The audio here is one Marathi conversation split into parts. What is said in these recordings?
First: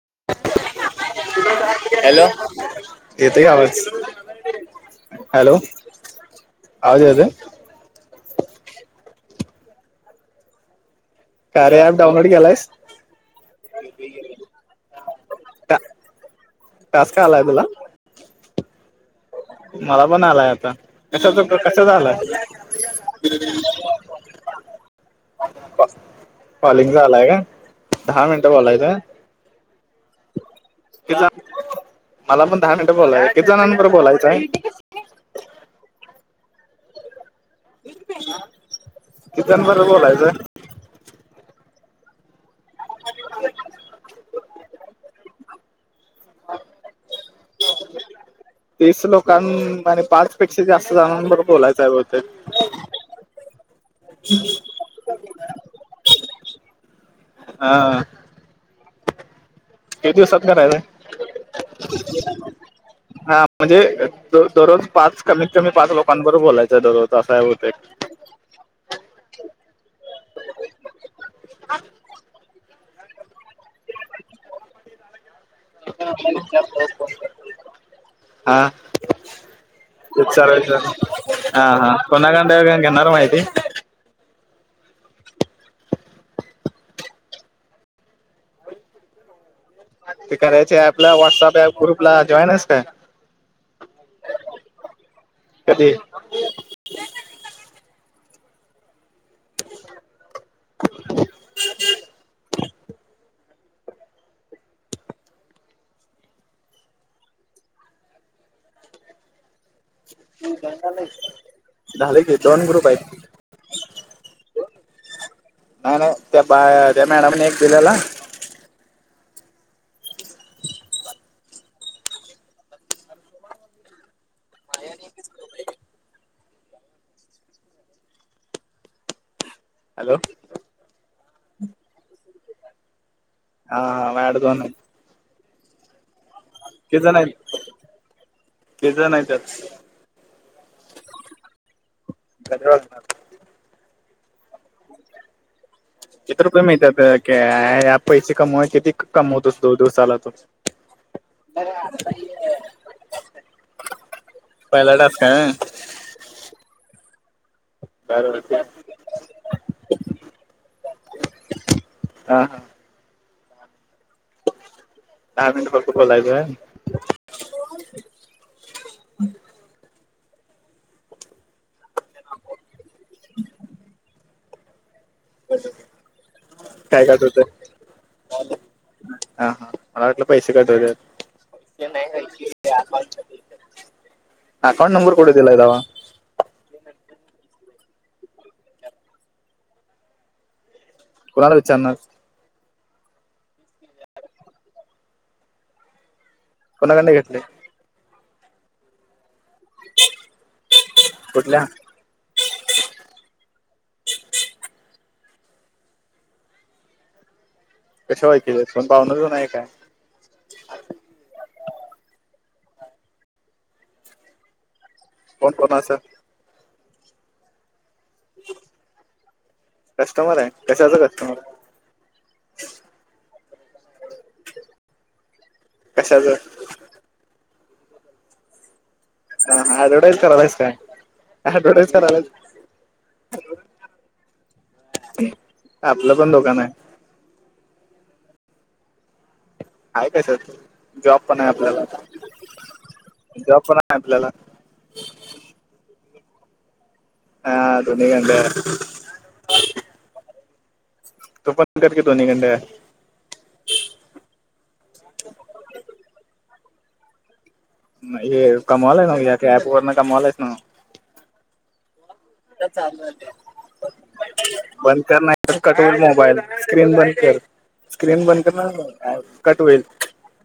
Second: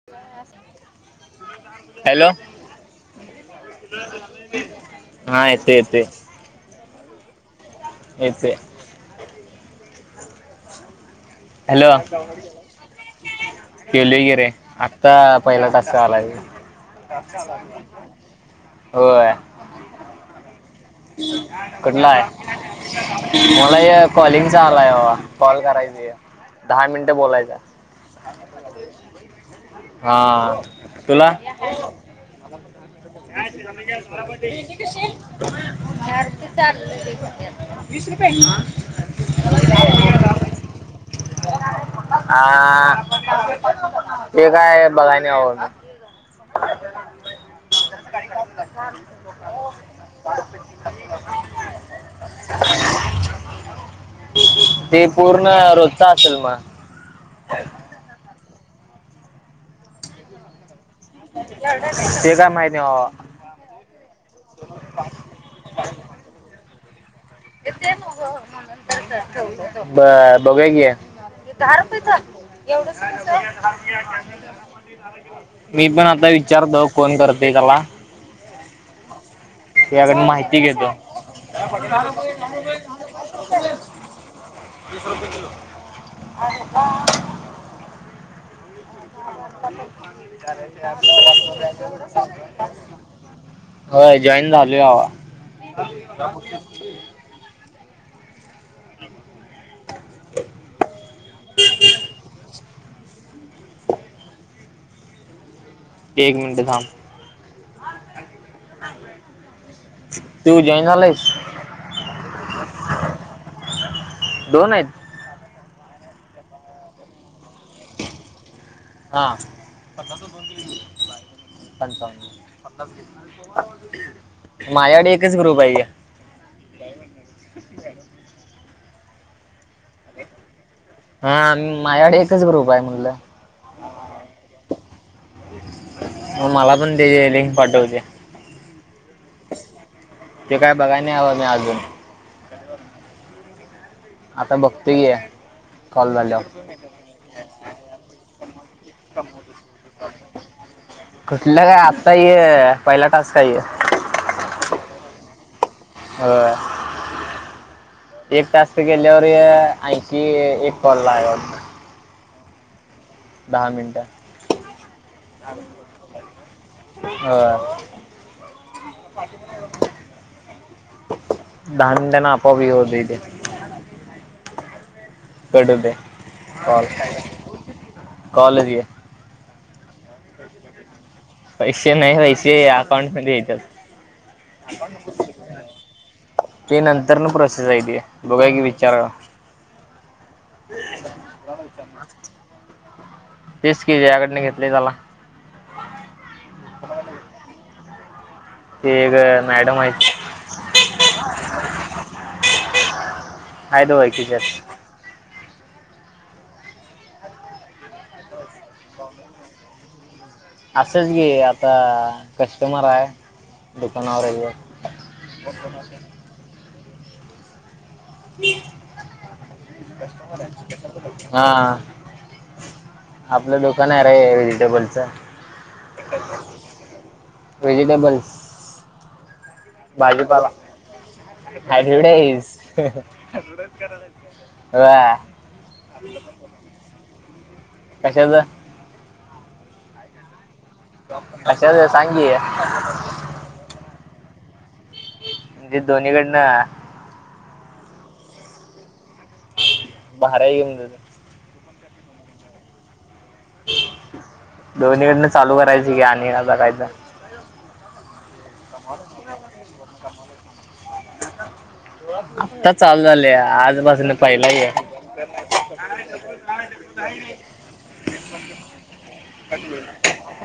[inaudible] हॅलो. हॅलो येतोय का आवाज? हा हॅलो येते येते आवाज येतोय. येतंय. कार्या ऍप डाऊनलोड केलायस? केलय की रे आत्ता पहिला टास्क आलाय. टास्क आलाय का? होय. मला पण आलाय आता. कशाचा कशाचा कुठला आलाय? आहे मला या कॉलिंग चा आलाय बाबा, कॉल करायच आहेत. कॉलिंगचा आलाय का, दहा मिनिटं बोलायचं हा. तुला [unintelligible] मला पण दहा मिनिटं बोलायचय, किती जणांबरोबर बोलायचंय? [unintelligible] वीस रुपये [unintelligible] किती जणांबरोबर बोलायचंय हा ते काय बघाय नाय होत. तीस लोकांन मध्ये पाच पेक्षा जास्त जणांबरोबर बोलायचं आहे बहुतेक ते पूर्ण रोजच असेल मग. हा. किती दिवसात कायरायचं आहे? ते काय माहित नाही बाबा. हा म्हणजे दर दररोज पाच कमीत कमी पाच लोकांबरोबर बोलायचं दररोज असं आहे बहुतेक बरं बघूया की. दहा रुपयेचा, एवढस मिळतये [unintelligible] मी पण आता विचारतो कोण करते तवा हा, ते त्याकडे माहिती चालच घेतो हा हा. [unintelligible] [inaudible] ते करायचे आपल्या व्हॉट्सअप ऍप ग्रुपला जॉईन आहेस काय [inaudible] होय जॉईन झालोय बाबा. कधी [unintelligible] एक मिनंट थांब. तू जॉईन झालायस [unintelligible] झाले की जॉइन्ट ग्रुप आहेत. दोन आहेत. नाही नाही त्या बा त्या मॅडमने एक दिलेला. हा. [inaudible] माझ्याकडे एकच ग्रुप आहे. हॅलो. हा माझ्याकडे एकच ग्रुप आहे म्हणलं. हा हा माया कडे दोन आहे. हो मला पण किती ते जण लिन्क आहेत पाठव ती. किती जण आहेत त्यात ते काय बघाय नाही आल मी अजून. धन्यवाद. आता बघतो घे. किती रुपये मिळतात? क्या या पैसे कमा किती कमवतोस दोन दिवसाला तु. कुठलं काय? आत्ताय पहिला टास्क हाये यो. पहिला टास्क हाय होय. होय. एक बरोबर टास्क केल्यावर ऐ क एक कॉल ला. ह, हा... दहा मिनटं. दहा मिनटं फक्त बोलायच. होय [unintelligible] दहा मिनिटाने आपोआप हे होते हे. कट होतोय कॉल काय कट होतंय कॉल रे. हा हा मला वाटलं पैसे कट हो त्यात. पैसे नाही पैसे अकाउंट मध्ये याेतात. अकाउंट नंबर कुठे दिलाय तवा ते नंतर न प्रोसेस हाय ते, बघूया की विचारूया. कुणाला विचारणार? तेच की ज्याकडने घेतली त्याला. कोणाकडन घेतले? ते ग मॅडम आहेत. [inaudible] कुठल्या [inaudible] [inaudible] हाईट ओळखीच्या. कशा ओळखीच्या, आहेत कोण पाहून आहेत काय? असेच गी आता कस्टमर आहे दुकानावरयेतात. कोण कोण अस? कस्टमर आहे कशाचं कस्टमर हा. आपलं दुकान आहे र वेहेजिटेबलच. कशाचं वेजिटेबल्स. हा हा ऍडव्हर्टाईस करालायस काय? ऍडव्हर्टाईज करायलाच ॲडवटाईज होय. आपलं पण दुकान आहे कशाच? आहे कस जॉब पण आहे आपल्याला, कशाचं सांग की जॉब पण आहे आपल्याला. म्हणजे दोन्हीकडनं. हा दोन्हीकडं भारी की मग तुझं. तू पण कर की दोन्हीकडंन. दोन्हीकडन चालू करायची की आणि आता कायतर. कमावाला ना या कॅप वगरणा कमावालायच ना [unintelligible] आत्ता चालू झाल्या. बंद कर नाहीतर, कट मोबाईल स्क्रीन बंद कर. स्क्रीन बंद कर ना, कट होईल,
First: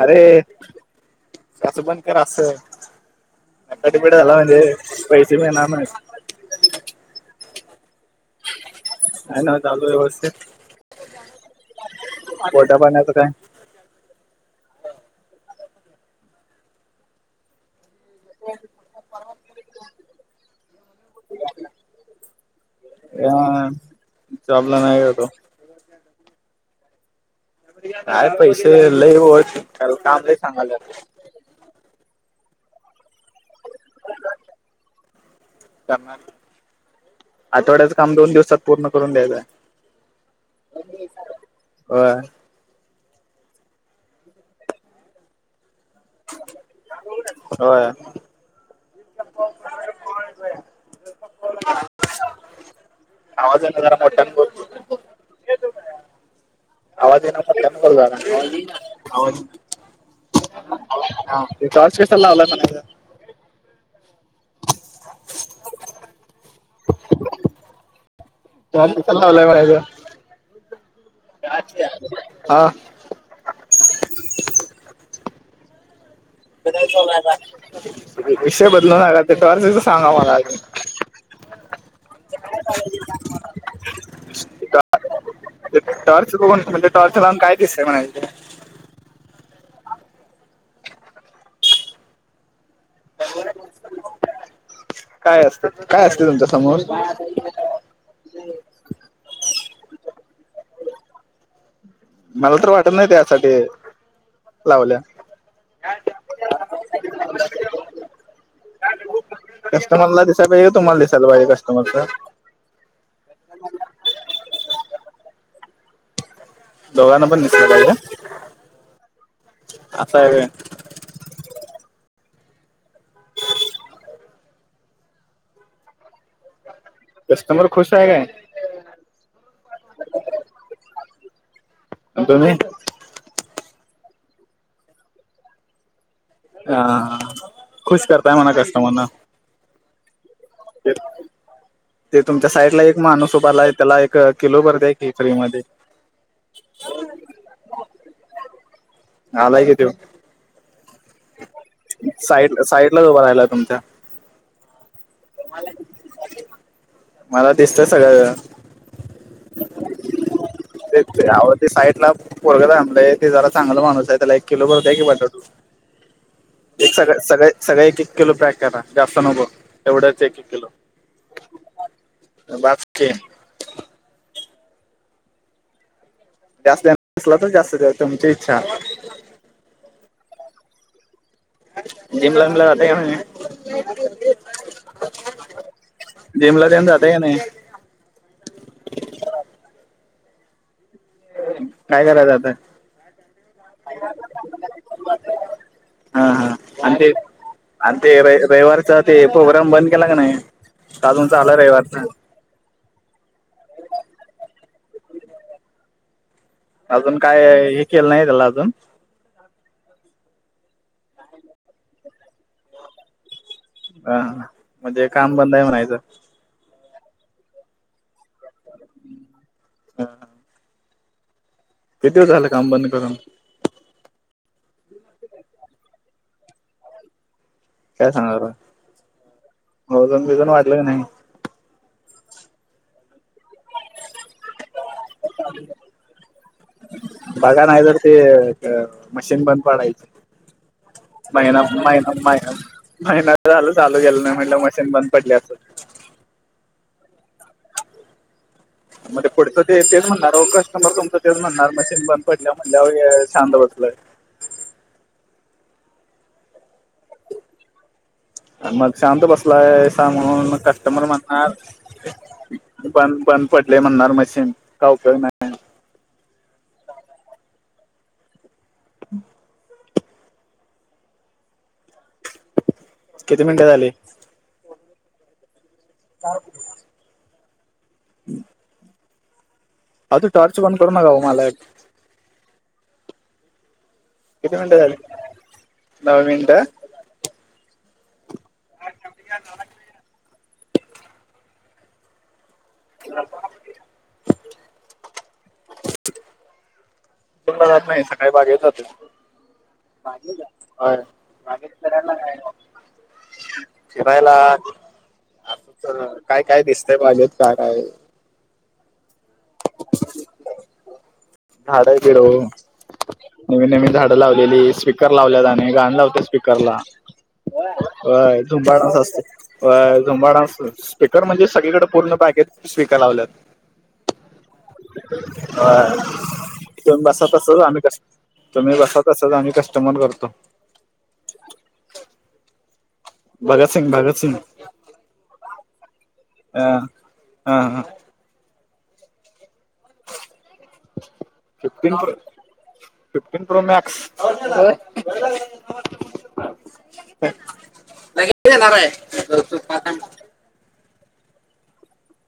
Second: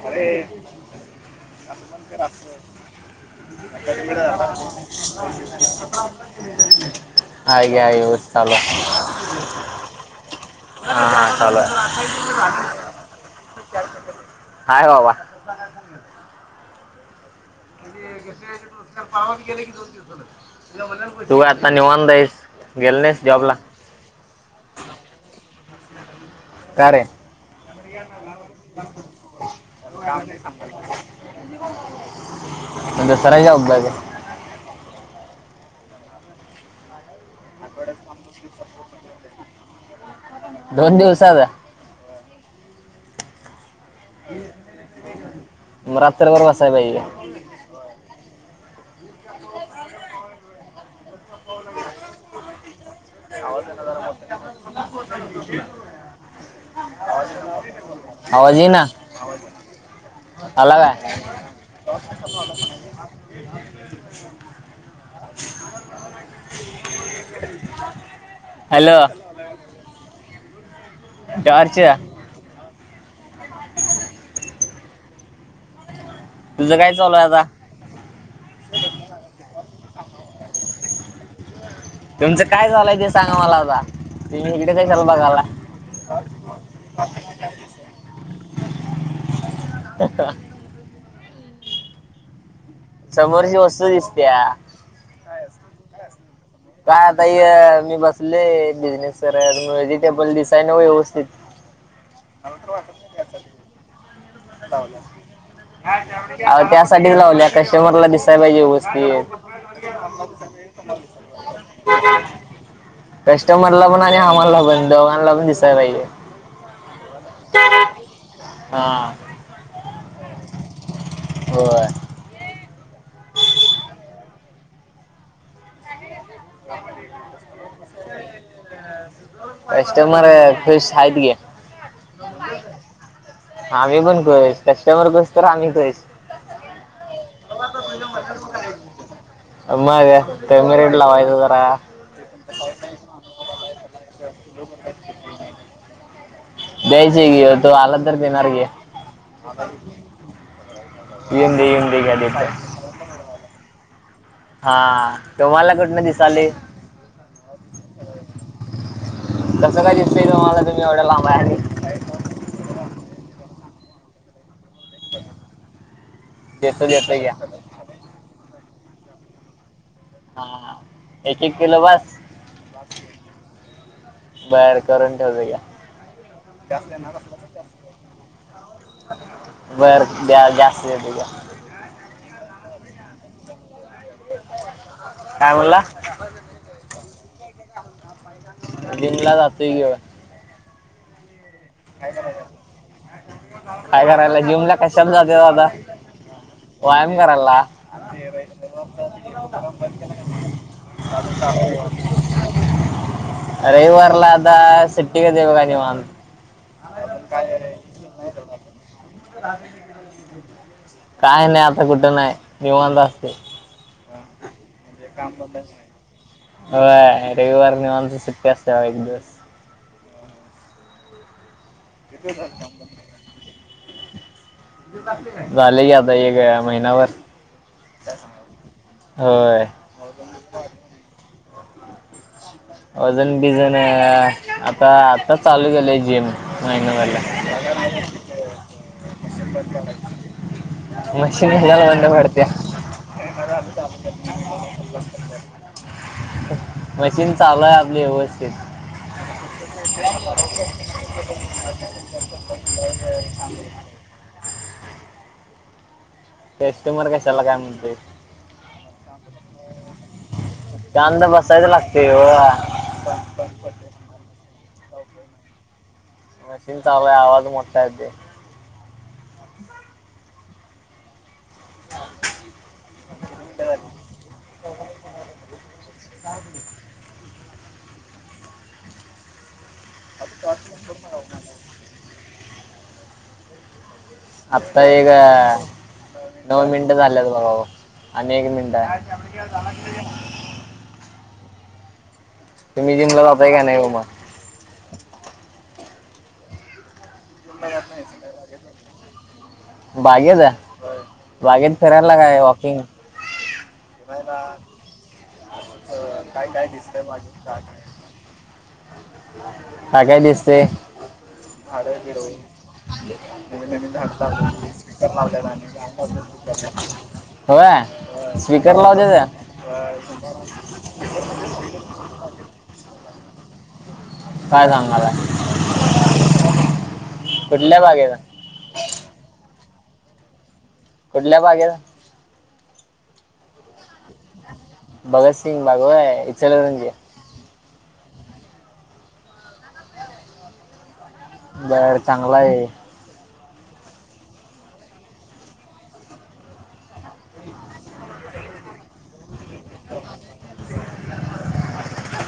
अरे. - अकाडमीड झाला म्हणजे पैसे मिळणार नाही [unintelligible] हे आहे हो [unintelligible] हाय नव्हं चालू व्यवस्थीत? हा, हा, चालू हाय. पाण्याचं काय हाय भावा. लाय सां [inaudible] म्हणजे पाहावाी गेले की दोन तं [unintelligible] तू काय आता निवांत हाईस. गेला नाहीस जॉब ला? अ जॉबला नाय गेलो. का रे? काय पैसे लई हो [unintelligible] - काम नाही सांगाल्यात. मग दुसरा जाँब बघाय- आठवड्याच काम दोन दिवसात पूर्ण- करून द्यायच. दोन दिवसात? व्हय. म रात्रीभर बसाय पाहिजे. होय. ह [inaudible] [inaudible] आवाज येना जरा मोठ्यान बोल. आजेन चन आवाज ये ना ब [unintelligible] आला काय? हा टाँर्च कशाला लावला म्हणायचं? [inaudible] म हा टॉर्च [unintelligible] [inaudible] ब तुझं काय चालू आहे आता चलाय [unintelligible] विषय बदलू नका, ते टाँर्चच सांगा मला आधी? तुमचं काय झालंय ते सांगा मला आता, तुम्ही इकडे काशाला बघायलाय? टॉर्च कोण म्हजे टर्च लावून काय दिसतय म्हणायचं - ह [inaudible] समोरची वस्तू दिसत्या. काय असत काय असत तुमच्या समोर? फुले बिझनेस सर [unintelligible] अ वेजिटेबल दिसाय नको व्यवस्थित. मला तर वाटत नाही त्यासाठी, लावल्या. आव त्यासाठीच लावल्या कस्टमरला दिसायला पाहिजे गोष्टी. कस्टमरला दिसायला पाहिजे तुम्हाला दिसायला पाहिजे आ कस्टमरच [inaudible] कस्टमरला पण आणि आम्हाला पण दोघांनला पण दिसायला पाहिजे. दोघांना पण दिसलं पाहिजे, हा असं आहे व्हय. होय. ह [inaudible] कस्टमर खुश आहे काय? अ सु [inaudible] कस्टमर खूष हायत की. तुम्ही? आम्ही पण खुष, कस्टमर खुष तर आम्ही खुष. [inaudible] खुश करताय म्हणा कस्टमरना माझ्या कमी रेट लावायचा जरा. ते तुमच्या साईडला एक माणूस उभाला, त्याला एक किलोभर द्या कीं फ्रीमध्ये. द्यायचे कीं तो आलांतर देणार कीं. आलाय कीं त्यो. येऊन दे येऊन दे घ्या देतो साईड, साईड लाच उभा राहिलाय तुमच्या. हा तुम्हाला कुठन दिसाले. मला दिसतंय सगळं कस काय दिसतय तुम्हाला, तुम्ही एवढ्या लांब आहे आणि. पोरग ला आणलय, ते जरा चांगल माणूस आहे. त्याला एक किलो भर दया कीं बटाटू, देतो एक सगळ देतो घ्या सगळ्या सगळया एकेक. कींलो पॅक करा, जास्त नको एवढं हा, हा एक, एक किलो बास. बाकी बाहेर करून ठेवलया. [unintelligible] तर जास्त जा तुमची इच्छा बर दया जास्त घेतोय दया. जिमला विमला जातेय का म्हणे. काय बोलला. जिमला तेन जाताय का नाही जिमला जातोय कीं वा. काय करायचं आता. काय कराला, जीमला कशाला जातोय आता. हा, हा आण ते, व्यायाम करायला आण ते र रयीवारचा ते प्रोग्राम बंद केला का नाही. अजून चालला रयीवारच. रविवारला आता सेट्टी ग देेव का निव अ [unintelligible] अजून काय हे केलं नाही, त्याला अजून. काय नाही, आता कुठे नाही, निवांत असते. हा म्हणजे काम बंद आहे, म्हणायचं. हा रविवार निवांत सुट्टी असते एक दिवस. ह [unintelligible] बंद करून [unintelligible] झाले की आता हे काय महिनाभर. काय सांगणार आहे होय म वजन, बिजन वाढलं कीं नाही. वजन बीजन. अ आता, आता चालू झालंय जिम, महिना बघा नाही तर झाला. ते अ, मशीन बंद पडायच मशीन महिना, कशाला बंद महिना, पडत्या महिना. महिना झाल चालू केलं नाही. म्हटलं मशीन बंद पडली असंल. मशीन चालूय आपली. म तें पुढचं ते तेच म्हणणार हो, कस्टमर तुमचं तेच म्हणणार, मशीन बंद पडल्या म्हणल्यावर शांत बसलं. कस्टमर कशाला काय म्हणते. मग शांत बसलाय स म्हणून कस्टमर शांत म्हणणार. बसायचं लागते हो ब बंद पडले म्हणणार मशीन काही उपयोग नाही. मशीन चालूय आवाज मोठ्ठा चं ये. [inaudible] किती मिनटे झाले. [unintelligible] [inaudible] अ तो टॉर्च बंद करू नकाओ मालक. किती मिनिटं आता झाली? एग दहा मिनिटं. नऊ मिनट. झाल्यात बघा हो, आणी एक मिनटं. तुम्ही जिंम ला जाताय का नाही ओ म. दोनदा जात नाही, सकाळी बागेत जातो. बागेतच आहे बागेत फिरायला काय वॉकिंग फिरायला अस काय काय दिसतय बागेत का काय काय काय दिसते हाळो बिड नवीन नवीन झाडं लावलेली स्पीकर लावल्यात आणि गाणं लावते स्पीकरला हय स्पीकर लावजे टाणस स्पिपकर म्हणजे सगळीकडे पूर्ण पॅकेज स्वीिक लावल्यात मग काय सांगायला ह बसतुम्यी बसतू आम्ही कुठल्या कस बागेत तुम्ही बसा तसच आम्ही कस्टमर करतो कुठल्या भागेला भगत सिंग भगत सिंग भगतसिंग भागवाय ऐ हह हा हा बर फिफ्टनर चांगला आहे फिफ्टीन प्रो मॅक्स लागेणारू येणार हाय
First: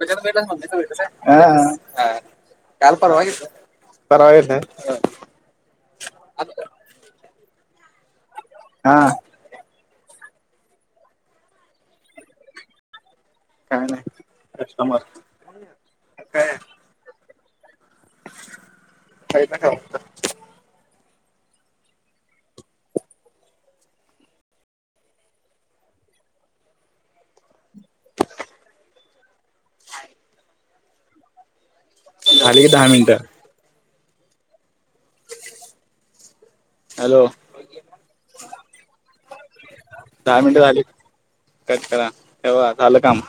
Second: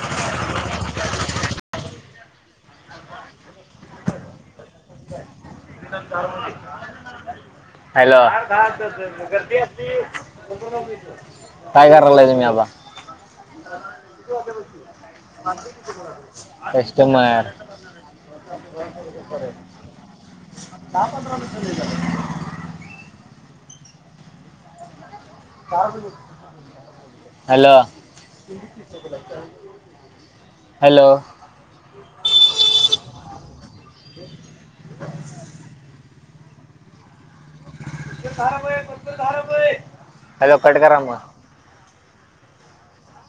बे म्हट ह काल पर्वात येसु परवा यशात हॅलो हा टायगार रालाय तुम्ही आता काय नाही कस्टमर कस्टमर दहा पंधरा मिनिटे लेट झाले हॅलो हॅलो गाडी गे दहा मिनिट हॅलो दहा रुपये फक्त दहा रुपये हालो कोट का रा मग कच करा तेव्हा झालं काम